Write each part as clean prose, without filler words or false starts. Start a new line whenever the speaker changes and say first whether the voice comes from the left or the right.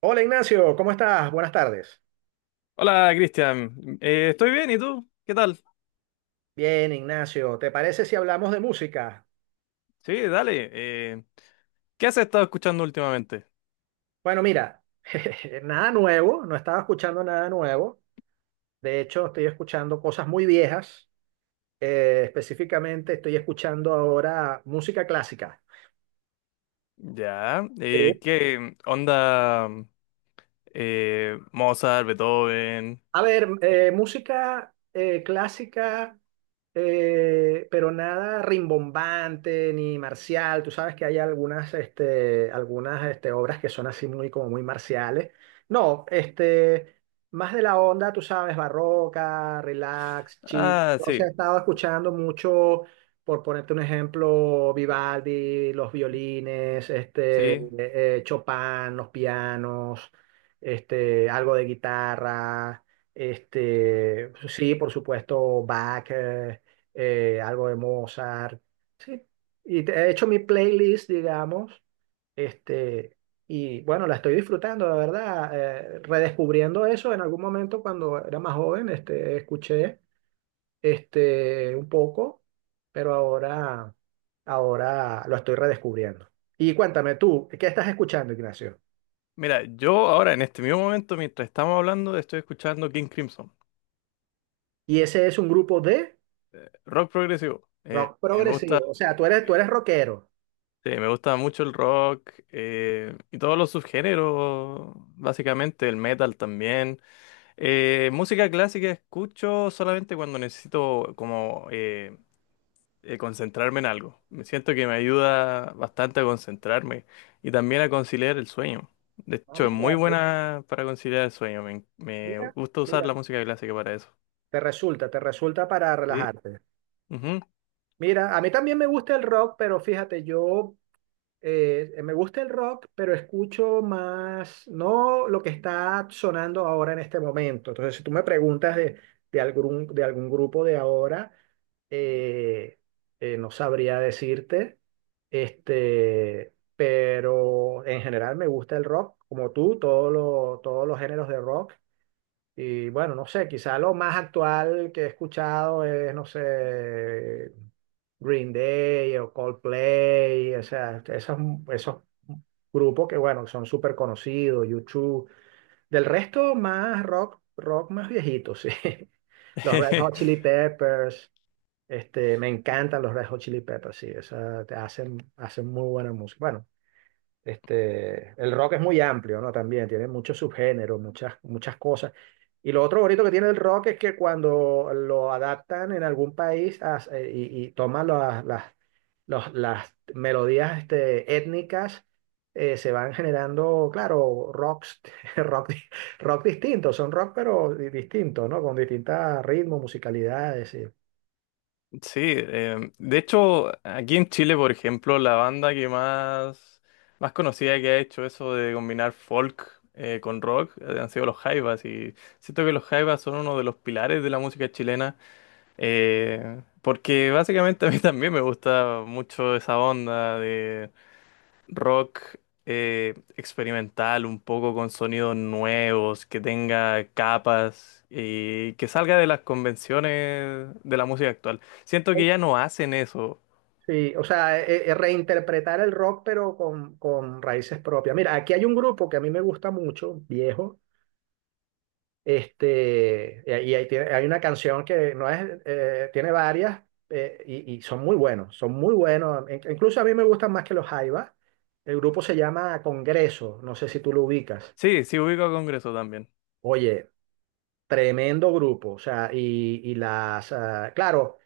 right: Hola Ignacio, ¿cómo estás? Buenas tardes.
left: Hola, Cristian. Estoy bien, ¿y tú? ¿Qué tal?
right: Bien, Ignacio, ¿te parece si hablamos de música?
left: Sí, dale. ¿Qué has estado escuchando últimamente?
right: Bueno, mira, nada nuevo, no estaba escuchando nada nuevo. De hecho, estoy escuchando cosas muy viejas. Específicamente, estoy escuchando ahora música clásica.
left: Ya.
right: Sí.
left: ¿Qué onda? Mozart, Beethoven.
right: A ver, música clásica. Pero nada rimbombante ni marcial. Tú sabes que hay algunas obras que son así muy, como muy marciales. No, este, más de la onda, tú sabes, barroca, relax, chill.
left: Ah,
right: Entonces he
left: sí,
right: estado escuchando mucho, por ponerte un ejemplo, Vivaldi, los violines,
left: sí.
right: Chopin, los pianos, este, algo de guitarra. Este, sí, por supuesto, Bach, algo de Mozart, sí. Y he hecho mi playlist, digamos, este, y bueno, la estoy disfrutando, la verdad, redescubriendo eso en algún momento cuando era más joven, este, escuché este, un poco, pero ahora, ahora lo estoy redescubriendo. Y cuéntame tú, ¿qué estás escuchando, Ignacio?
left: Mira, yo ahora en este mismo momento, mientras estamos hablando, estoy escuchando King Crimson,
right: Y ese es un grupo de
left: rock progresivo.
right: rock
left: Me gusta,
right: progresivo, o sea, tú eres rockero.
left: sí, me gusta mucho el rock y todos los subgéneros, básicamente el metal también. Música clásica escucho solamente cuando necesito como concentrarme en algo. Me siento que me ayuda bastante a concentrarme y también a conciliar el sueño. De
right: Ah,
left: hecho, es
right: mira,
left: muy buena para conciliar el sueño. Me
right: mira,
left: gusta usar
right: mira.
left: la música clásica para eso.
right: Te resulta para
left: Sí.
right: relajarte.
left: Ujú.
right: Mira, a mí también me gusta el rock, pero fíjate, yo me gusta el rock, pero escucho más, no lo que está sonando ahora en este momento. Entonces, si tú me preguntas de algún grupo de ahora, eh, no sabría decirte, este, pero en general me gusta el rock, como tú, todos los géneros de rock. Y bueno, no sé, quizá lo más actual que he escuchado es, no sé, Green Day o Coldplay, o sea, esos, esos grupos que, bueno, son súper conocidos, YouTube. Del resto, más rock, rock más viejito, sí. Los Red Hot Chili Peppers, este, me encantan los Red Hot Chili Peppers, sí, o sea, te hacen, hacen muy buena música. Bueno, este, el rock es muy amplio, ¿no? También tiene muchos subgéneros, muchas, muchas cosas. Y lo otro bonito que tiene el rock es que cuando lo adaptan en algún país y toman las melodías este, étnicas, se van generando, claro, rocks, rock, di- rock distintos, son rock pero distintos, ¿no? Con distintos ritmos, musicalidades. Sí.
left: Sí, de hecho, aquí en Chile, por ejemplo, la banda más conocida que ha hecho eso de combinar folk con rock han sido los Jaivas, y siento que los Jaivas son uno de los pilares de la música chilena porque básicamente a mí también me gusta mucho esa onda rock experimental, un poco con sonidos nuevos, que tenga capas y que salga de las convenciones de la música actual. Siento que ya no hacen eso.
right: Sí, o sea, reinterpretar el rock pero con raíces propias. Mira, aquí hay un grupo que a mí me gusta mucho, viejo, este, y ahí hay una canción que no es, tiene varias y son muy buenos, son muy buenos. Incluso a mí me gustan más que los Jaivas. El grupo se llama Congreso, no sé si tú lo ubicas.
left: Sí, sí ubico a Congreso también.
right: Oye, tremendo grupo, o sea, y las, ah, claro,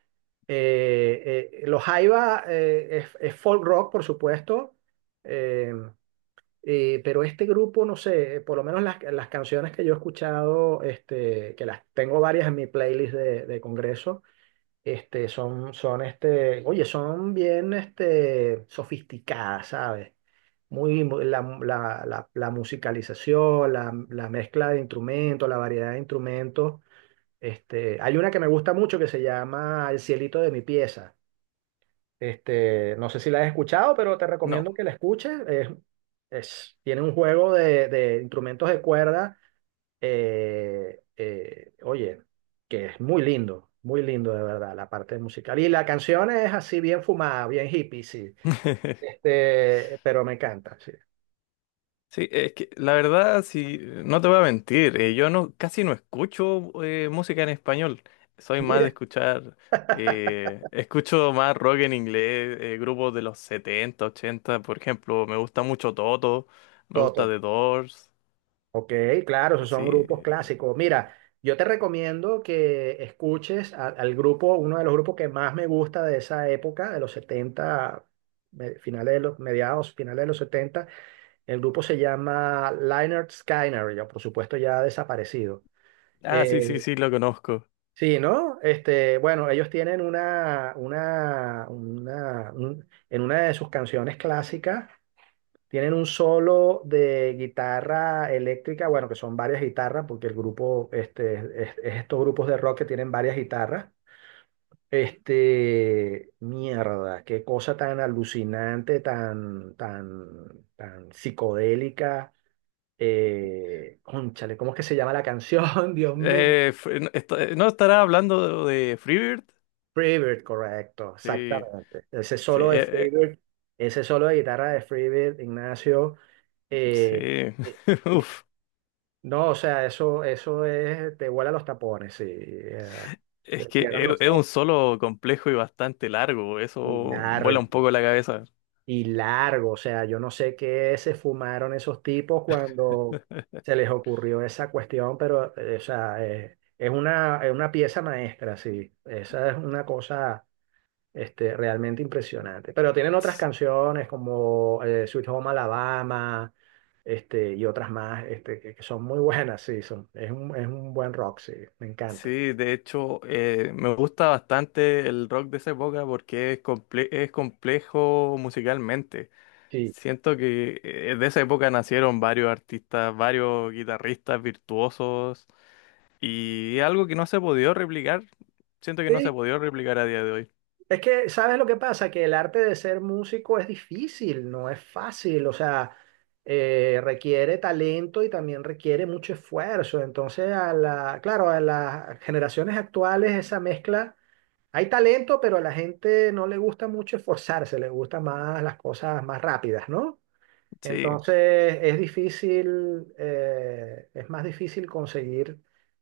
right: los Jaiba es folk rock, por supuesto, eh, pero este grupo, no sé, por lo menos las canciones que yo he escuchado, este, que las tengo varias en mi playlist de Congreso, este, son, son, este, oye, son bien, este, sofisticadas, ¿sabes? Muy, la musicalización, la mezcla de instrumentos, la variedad de instrumentos este, hay una que me gusta mucho que se llama El cielito de mi pieza. Este, no sé si la has escuchado, pero te
left: No.
right: recomiendo que la escuches. Es, tiene un juego de instrumentos de cuerda. Oye, que es muy lindo de verdad, la parte musical. Y la canción es así bien fumada, bien hippie, sí. Este, pero me encanta, sí.
left: Sí, es que la verdad, si no te voy a mentir, yo no casi no escucho música en español. Soy más de
right: Mira,
left: escuchar, escucho más rock en inglés, grupos de los 70, 80, por ejemplo, me gusta mucho Toto, me gusta
right: Toto.
left: The Doors,
right: Ok, claro, esos son grupos
left: sí.
right: clásicos. Mira, yo te recomiendo que escuches al grupo, uno de los grupos que más me gusta de esa época, de los setenta, finales de los, mediados, finales de los 70. El grupo se llama Lynyrd Skynyrd, ya por supuesto ya desaparecido.
left: Ah, sí,
right: Eh,
left: sí, sí, lo conozco.
right: sí, ¿no? Este, bueno, ellos tienen en una de sus canciones clásicas. Tienen un solo de guitarra eléctrica, bueno, que son varias guitarras, porque el grupo, este, es estos grupos de rock que tienen varias guitarras. Este, mierda, qué cosa tan alucinante, tan psicodélica. Cónchale, ¿cómo es que se llama la canción? Dios mío.
left: ¿No estará hablando de Freebird?
right: Freebird, correcto,
left: Sí,
right: exactamente. Ese
left: sí,
right: solo de Freebird, ese solo de guitarra de Freebird, Ignacio. Eh,
left: eh,
right: eh,
left: sí. Uf.
right: No, o sea, eso es, te vuela los tapones, sí.
left: Es
right: Te
left: que
right: cierras los
left: es un
right: ojos
left: solo complejo y bastante largo, eso
right: y
left: vuela un
right: largo,
left: poco la cabeza.
right: y largo. O sea, yo no sé qué se fumaron esos tipos cuando se les ocurrió esa cuestión, pero, o sea, es una pieza maestra, sí. Esa es una cosa, este, realmente impresionante. Pero tienen otras
left: S-
right: canciones como Sweet Home Alabama, este, y otras más, este, que son muy buenas, sí. Son, es un buen rock, sí. Me encanta.
left: Sí, de hecho, me gusta bastante el rock de esa época porque es complejo musicalmente.
right: Sí.
left: Siento que de esa época nacieron varios artistas, varios guitarristas virtuosos, y es algo que no se ha podido replicar. Siento que no se ha
right: Sí,
left: podido replicar a día de hoy.
right: es que, ¿sabes lo que pasa? Que el arte de ser músico es difícil, no es fácil, o sea, requiere talento y también requiere mucho esfuerzo. Entonces, a la, claro, a las generaciones actuales esa mezcla, hay talento, pero a la gente no le gusta mucho esforzarse, le gusta más las cosas más rápidas, ¿no?
left: Sí.
right: Entonces es difícil, es más difícil conseguir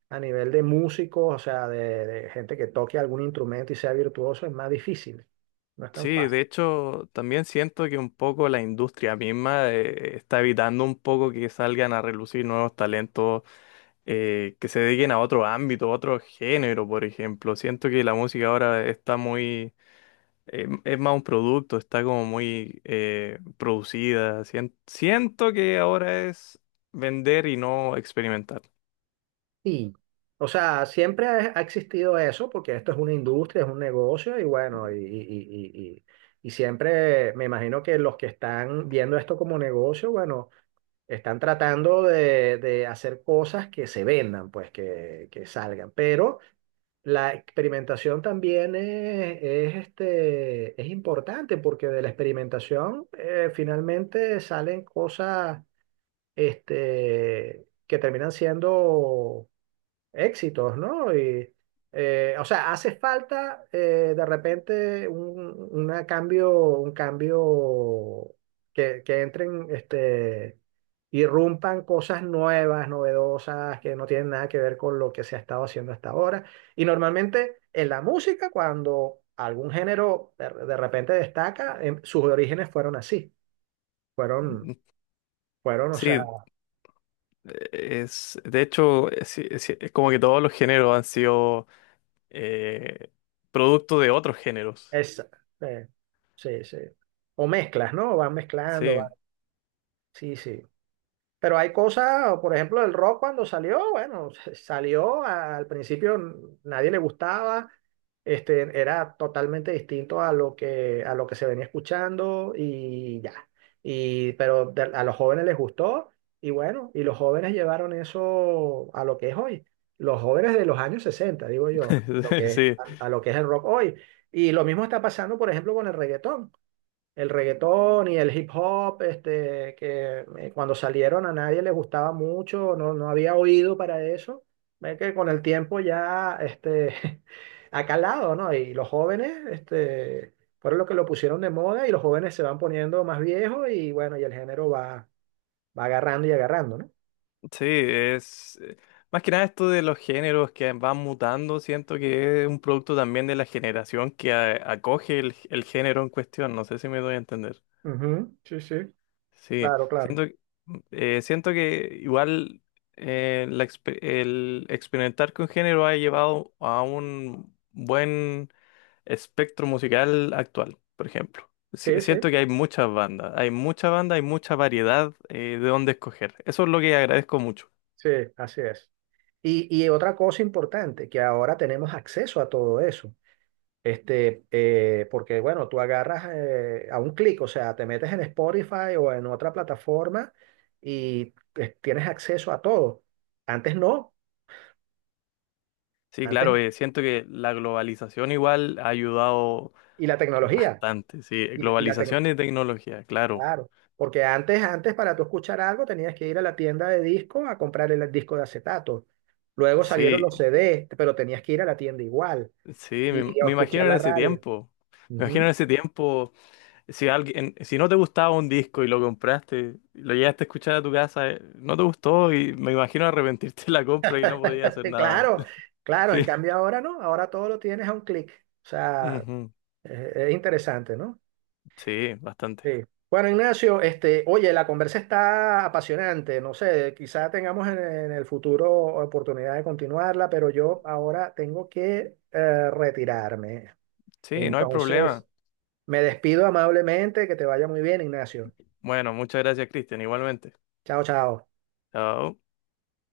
right: a nivel de músicos, o sea, de gente que toque algún instrumento y sea virtuoso, es más difícil, no es tan
left: Sí,
right: fácil.
left: de hecho, también siento que un poco la industria misma está evitando un poco que salgan a relucir nuevos talentos que se dediquen a otro ámbito, a otro género, por ejemplo. Siento que la música ahora está es más un producto, está como muy producida. Siento que ahora es vender y no experimentar.
right: Sí. O sea, siempre ha existido eso, porque esto es una industria, es un negocio y bueno, y siempre me imagino que los que están viendo esto como negocio, bueno, están tratando de hacer cosas que se vendan, pues que salgan. Pero la experimentación también es, este, es importante porque de la experimentación finalmente salen cosas este, que terminan siendo éxitos, ¿no? Y, o sea, hace falta de repente un, una cambio, un cambio que entren, este, irrumpan cosas nuevas, novedosas, que no tienen nada que ver con lo que se ha estado haciendo hasta ahora. Y normalmente en la música, cuando algún género de repente destaca, em, sus orígenes fueron así, fueron, fueron, o
left: Sí,
right: sea,
left: de hecho, es como que todos los géneros han sido eh, producto de otros géneros.
right: es, eh, sí, sí. O mezclas, ¿no? Van mezclando.
left: Sí,
right: Sí, sí. Pero hay cosas, por ejemplo, el rock cuando salió, bueno, salió al principio, nadie le gustaba, este, era totalmente distinto a lo que se venía escuchando y ya. Y, pero a los jóvenes les gustó y bueno, y los jóvenes llevaron eso a lo que es hoy. Los jóvenes de los años 60, digo yo, lo que es-
left: sí,
right: a lo que es el rock hoy. Y lo mismo está pasando, por ejemplo, con el reggaetón, el reggaetón y el hip hop, este, que cuando salieron a nadie le gustaba mucho, no, no había oído para eso. Ve que con el tiempo ya este, ha calado, ¿no? Y los jóvenes este, fueron los que lo pusieron de moda y los jóvenes se van poniendo más viejos y bueno, y el género va, va agarrando y agarrando, ¿no?
left: sí, es más que nada esto de los géneros que van mutando, siento que es un producto también de la generación que acoge el género en cuestión, no sé si me doy a entender.
right: Ujú. Sí, sí,
left: Sí,
right: claro, claro.
left: siento, siento que igual el experimentar con género ha llevado a un buen espectro musical actual, por ejemplo.
right: Sí, sí,
left: Siento que hay muchas bandas, hay mucha banda, hay mucha variedad de dónde escoger. Eso es lo que agradezco mucho.
right: sí, así es. Y otra cosa importante, que ahora tenemos acceso a todo eso. Este, porque bueno, tú agarras a un clic, o sea, te metes en Spotify o en otra plataforma y tienes acceso a todo. Antes no,
left: Sí,
right: antes,
left: claro, siento que la globalización igual ha ayudado
right: y la tecnología,
left: bastante. Sí,
right: y la, y la tec-
left: globalización y tecnología, claro.
right: claro, porque antes, antes para tú escuchar algo tenías que ir a la tienda de disco a comprar el disco de acetato. Luego salieron
left: Sí,
right: los CD, pero tenías que ir a la tienda igual
left: sí,
right: y a
left: me
right: escuchar
left: imagino en
right: la
left: ese
right: radio.
left: tiempo. Me imagino
right: Ujú.
left: en ese tiempo, si alguien, si no te gustaba un disco y lo compraste, lo llegaste a escuchar a tu casa, no te gustó, y me imagino arrepentirte de la compra y no podías hacer nada.
right: Claro, claro, en
left: Sí,
right: cambio ahora no, ahora todo lo tienes a un clic. O sea,
left: ujú,
right: Es interesante, ¿no?
left: sí, bastante.
right: Sí. Bueno, Ignacio, este, oye, la conversa está apasionante, no sé, quizá tengamos en el futuro oportunidad de continuarla, pero yo ahora tengo que retirarme.
left: Sí, no hay problema.
right: Entonces, me despido amablemente, que te vaya muy bien, Ignacio.
left: Bueno, muchas gracias, Cristian, igualmente.
right: Chao, chao.
left: Chao.